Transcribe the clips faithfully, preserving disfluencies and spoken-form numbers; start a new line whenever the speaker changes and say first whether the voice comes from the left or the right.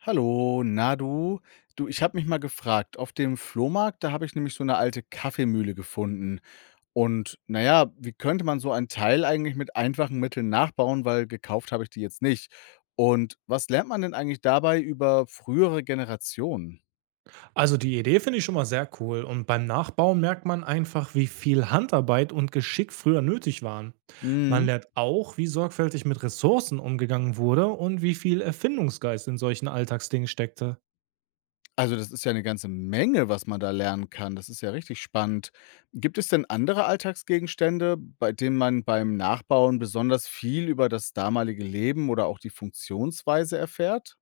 left: Hallo, na du? Du, ich habe mich mal gefragt, auf dem Flohmarkt, da habe ich nämlich so eine alte Kaffeemühle gefunden. Und naja, wie könnte man so ein Teil eigentlich mit einfachen Mitteln nachbauen, weil gekauft habe ich die jetzt nicht. Und was lernt man denn eigentlich dabei über frühere Generationen?
right: Also die Idee finde ich schon mal sehr cool und beim Nachbauen merkt man einfach, wie viel Handarbeit und Geschick früher nötig waren. Man lernt auch, wie sorgfältig mit Ressourcen umgegangen wurde und wie viel Erfindungsgeist in solchen Alltagsdingen steckte.
left: Also, das ist ja eine ganze Menge, was man da lernen kann. Das ist ja richtig spannend. Gibt es denn andere Alltagsgegenstände, bei denen man beim Nachbauen besonders viel über das damalige Leben oder auch die Funktionsweise erfährt?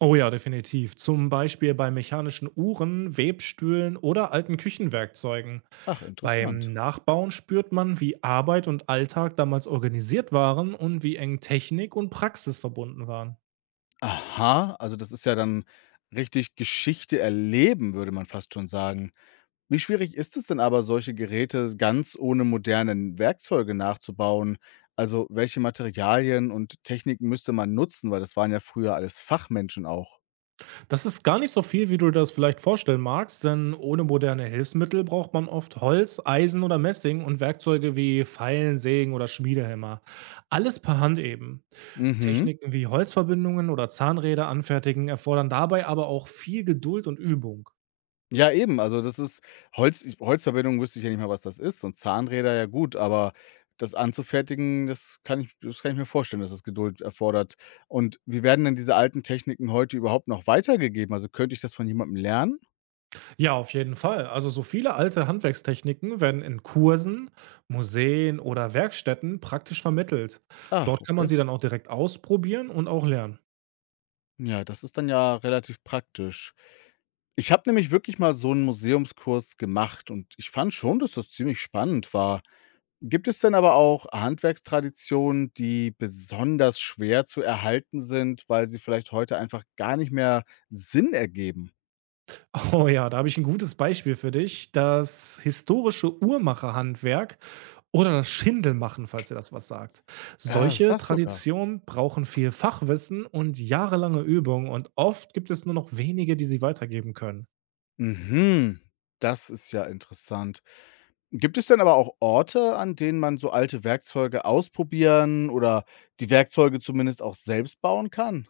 right: Oh ja, definitiv. Zum Beispiel bei mechanischen Uhren, Webstühlen oder alten Küchenwerkzeugen.
left: Ach,
right: Beim
left: interessant.
right: Nachbauen spürt man, wie Arbeit und Alltag damals organisiert waren und wie eng Technik und Praxis verbunden waren.
left: Aha, also das ist ja dann richtig Geschichte erleben, würde man fast schon sagen. Wie schwierig ist es denn aber, solche Geräte ganz ohne moderne Werkzeuge nachzubauen? Also, welche Materialien und Techniken müsste man nutzen? Weil das waren ja früher alles Fachmenschen auch.
right: Das ist gar nicht so viel, wie du dir das vielleicht vorstellen magst, denn ohne moderne Hilfsmittel braucht man oft Holz, Eisen oder Messing und Werkzeuge wie Feilen, Sägen oder Schmiedehämmer. Alles per Hand eben.
left: Mhm.
right: Techniken wie Holzverbindungen oder Zahnräder anfertigen erfordern dabei aber auch viel Geduld und Übung.
left: Ja, eben. Also, das ist Holz, ich Holzverbindung wüsste ich ja nicht mal, was das ist, und Zahnräder, ja gut, aber das anzufertigen, das kann ich, das kann ich mir vorstellen, dass das Geduld erfordert. Und wie werden denn diese alten Techniken heute überhaupt noch weitergegeben? Also, könnte ich das von jemandem lernen?
right: Ja, auf jeden Fall. Also so viele alte Handwerkstechniken werden in Kursen, Museen oder Werkstätten praktisch vermittelt.
left: Ah,
right: Dort kann man
left: okay.
right: sie dann auch direkt ausprobieren und auch lernen.
left: Ja, das ist dann ja relativ praktisch. Ich habe nämlich wirklich mal so einen Museumskurs gemacht und ich fand schon, dass das ziemlich spannend war. Gibt es denn aber auch Handwerkstraditionen, die besonders schwer zu erhalten sind, weil sie vielleicht heute einfach gar nicht mehr Sinn ergeben?
right: Oh ja, da habe ich ein gutes Beispiel für dich. Das historische Uhrmacherhandwerk oder das Schindelmachen, falls ihr das was sagt.
left: Ja, das
right: Solche
left: sagst sogar.
right: Traditionen brauchen viel Fachwissen und jahrelange Übung und oft gibt es nur noch wenige, die sie weitergeben können.
left: Mhm, das ist ja interessant. Gibt es denn aber auch Orte, an denen man so alte Werkzeuge ausprobieren oder die Werkzeuge zumindest auch selbst bauen kann?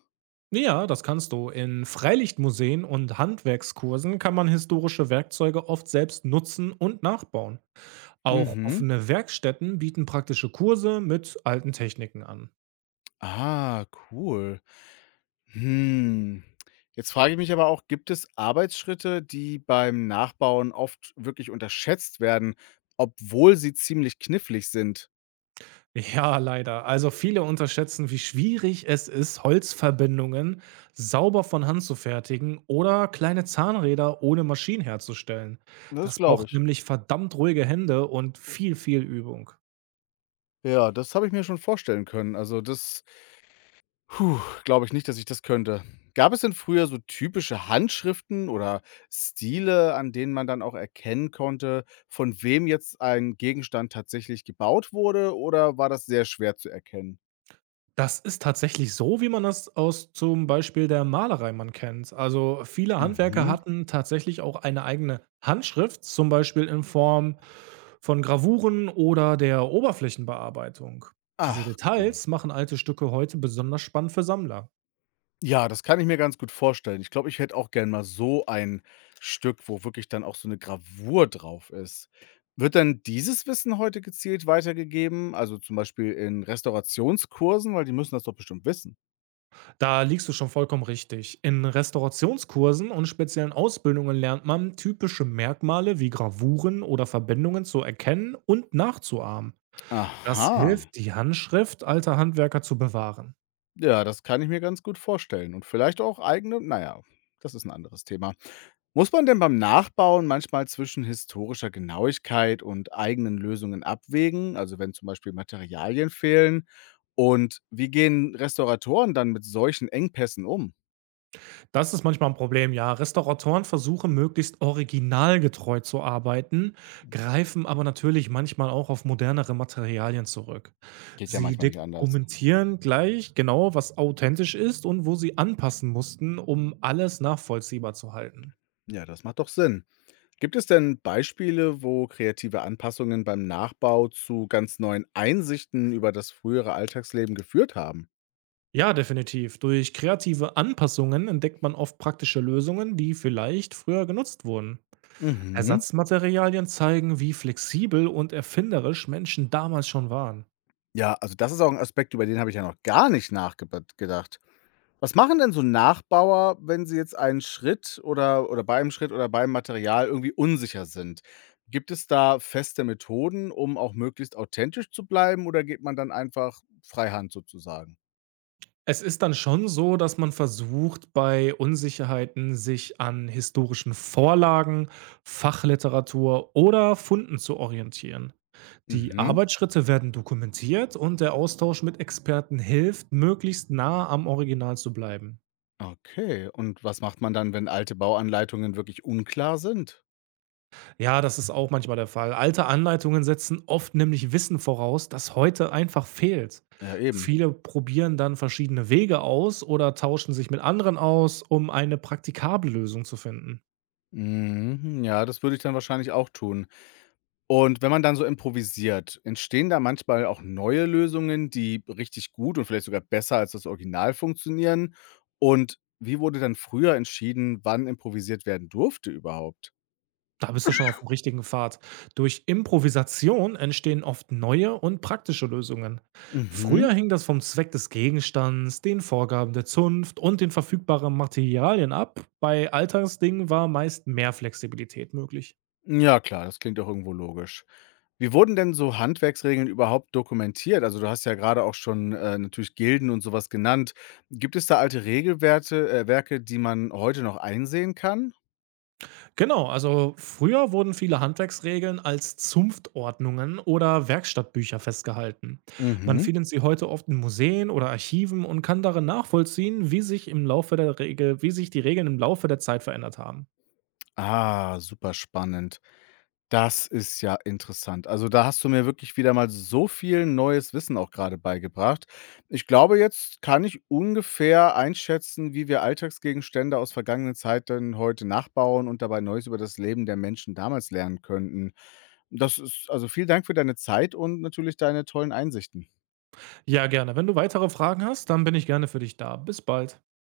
right: Ja, das kannst du. In Freilichtmuseen und Handwerkskursen kann man historische Werkzeuge oft selbst nutzen und nachbauen. Auch
left: Mhm.
right: offene Werkstätten bieten praktische Kurse mit alten Techniken an.
left: Ah, cool. Hm. Jetzt frage ich mich aber auch, gibt es Arbeitsschritte, die beim Nachbauen oft wirklich unterschätzt werden, obwohl sie ziemlich knifflig sind?
right: Ja, leider. Also viele unterschätzen, wie schwierig es ist, Holzverbindungen sauber von Hand zu fertigen oder kleine Zahnräder ohne Maschinen herzustellen.
left: Das
right: Das
left: glaube
right: braucht
left: ich.
right: nämlich verdammt ruhige Hände und viel, viel Übung.
left: Ja, das habe ich mir schon vorstellen können. Also das, puh, glaube ich nicht, dass ich das könnte. Gab es denn früher so typische Handschriften oder Stile, an denen man dann auch erkennen konnte, von wem jetzt ein Gegenstand tatsächlich gebaut wurde, oder war das sehr schwer zu erkennen?
right: Das ist tatsächlich so, wie man das aus zum Beispiel der Malerei man kennt. Also viele Handwerker
left: Mhm.
right: hatten tatsächlich auch eine eigene Handschrift, zum Beispiel in Form von Gravuren oder der Oberflächenbearbeitung. Diese
left: Ach, cool.
right: Details machen alte Stücke heute besonders spannend für Sammler.
left: Ja, das kann ich mir ganz gut vorstellen. Ich glaube, ich hätte auch gern mal so ein Stück, wo wirklich dann auch so eine Gravur drauf ist. Wird dann dieses Wissen heute gezielt weitergegeben, also, zum Beispiel in Restaurationskursen, weil die müssen das doch bestimmt wissen?
right: Da liegst du schon vollkommen richtig. In Restaurationskursen und speziellen Ausbildungen lernt man typische Merkmale wie Gravuren oder Verbindungen zu erkennen und nachzuahmen. Das
left: Aha.
right: hilft, die Handschrift alter Handwerker zu bewahren.
left: Ja, das kann ich mir ganz gut vorstellen und vielleicht auch eigene, na ja, das ist ein anderes Thema. Muss man denn beim Nachbauen manchmal zwischen historischer Genauigkeit und eigenen Lösungen abwägen, also, wenn zum Beispiel Materialien fehlen? Und wie gehen Restauratoren dann mit solchen Engpässen um?
right: Das ist manchmal ein Problem, ja. Restauratoren versuchen, möglichst originalgetreu zu arbeiten, greifen aber natürlich manchmal auch auf modernere Materialien zurück.
left: Geht ja
right: Sie
left: manchmal nicht anders.
right: dokumentieren gleich genau, was authentisch ist und wo sie anpassen mussten, um alles nachvollziehbar zu halten.
left: Ja, das macht doch Sinn. Gibt es denn Beispiele, wo kreative Anpassungen beim Nachbau zu ganz neuen Einsichten über das frühere Alltagsleben geführt haben?
right: Ja, definitiv. Durch kreative Anpassungen entdeckt man oft praktische Lösungen, die vielleicht früher genutzt wurden.
left: Mhm.
right: Ersatzmaterialien zeigen, wie flexibel und erfinderisch Menschen damals schon waren.
left: Ja, also das ist auch ein Aspekt, über den habe ich ja noch gar nicht nachgedacht. Was machen denn so Nachbauer, wenn sie jetzt einen Schritt oder oder bei einem Schritt oder beim Material irgendwie unsicher sind? Gibt es da feste Methoden, um auch möglichst authentisch zu bleiben, oder geht man dann einfach freihand sozusagen?
right: Es ist dann schon so, dass man versucht, bei Unsicherheiten sich an historischen Vorlagen, Fachliteratur oder Funden zu orientieren. Die
left: Mhm,
right: Arbeitsschritte werden dokumentiert und der Austausch mit Experten hilft, möglichst nah am Original zu bleiben.
left: okay. Und was macht man dann, wenn alte Bauanleitungen wirklich unklar sind?
right: Ja, das ist auch manchmal der Fall. Alte Anleitungen setzen oft nämlich Wissen voraus, das heute einfach fehlt.
left: Ja, eben.
right: Viele probieren dann verschiedene Wege aus oder tauschen sich mit anderen aus, um eine praktikable Lösung zu finden.
left: Mhm, ja, das würde ich dann wahrscheinlich auch tun. Und wenn man dann so improvisiert, entstehen da manchmal auch neue Lösungen, die richtig gut und vielleicht sogar besser als das Original funktionieren? Und wie wurde dann früher entschieden, wann improvisiert werden durfte überhaupt?
right: Da bist du schon auf dem richtigen Pfad. Durch Improvisation entstehen oft neue und praktische Lösungen.
left: Mhm.
right: Früher hing das vom Zweck des Gegenstands, den Vorgaben der Zunft und den verfügbaren Materialien ab. Bei Alltagsdingen war meist mehr Flexibilität möglich.
left: Ja, klar, das klingt doch irgendwo logisch. Wie wurden denn so Handwerksregeln überhaupt dokumentiert? Also, du hast ja gerade auch schon, äh, natürlich Gilden und sowas genannt. Gibt es da alte Regelwerte äh, Werke, die man heute noch einsehen kann?
right: Genau, also früher wurden viele Handwerksregeln als Zunftordnungen oder Werkstattbücher festgehalten. Man
left: Mhm.
right: findet sie heute oft in Museen oder Archiven und kann darin nachvollziehen, wie sich im Laufe der Regel, wie sich die Regeln im Laufe der Zeit verändert haben.
left: Ah, super spannend. Das ist ja interessant. Also, da hast du mir wirklich wieder mal so viel neues Wissen auch gerade beigebracht. Ich glaube, jetzt kann ich ungefähr einschätzen, wie wir Alltagsgegenstände aus vergangenen Zeiten heute nachbauen und dabei Neues über das Leben der Menschen damals lernen könnten. Das ist also, vielen Dank für deine Zeit und natürlich deine tollen Einsichten.
right: Ja, gerne. Wenn du weitere Fragen hast, dann bin ich gerne für dich da. Bis bald.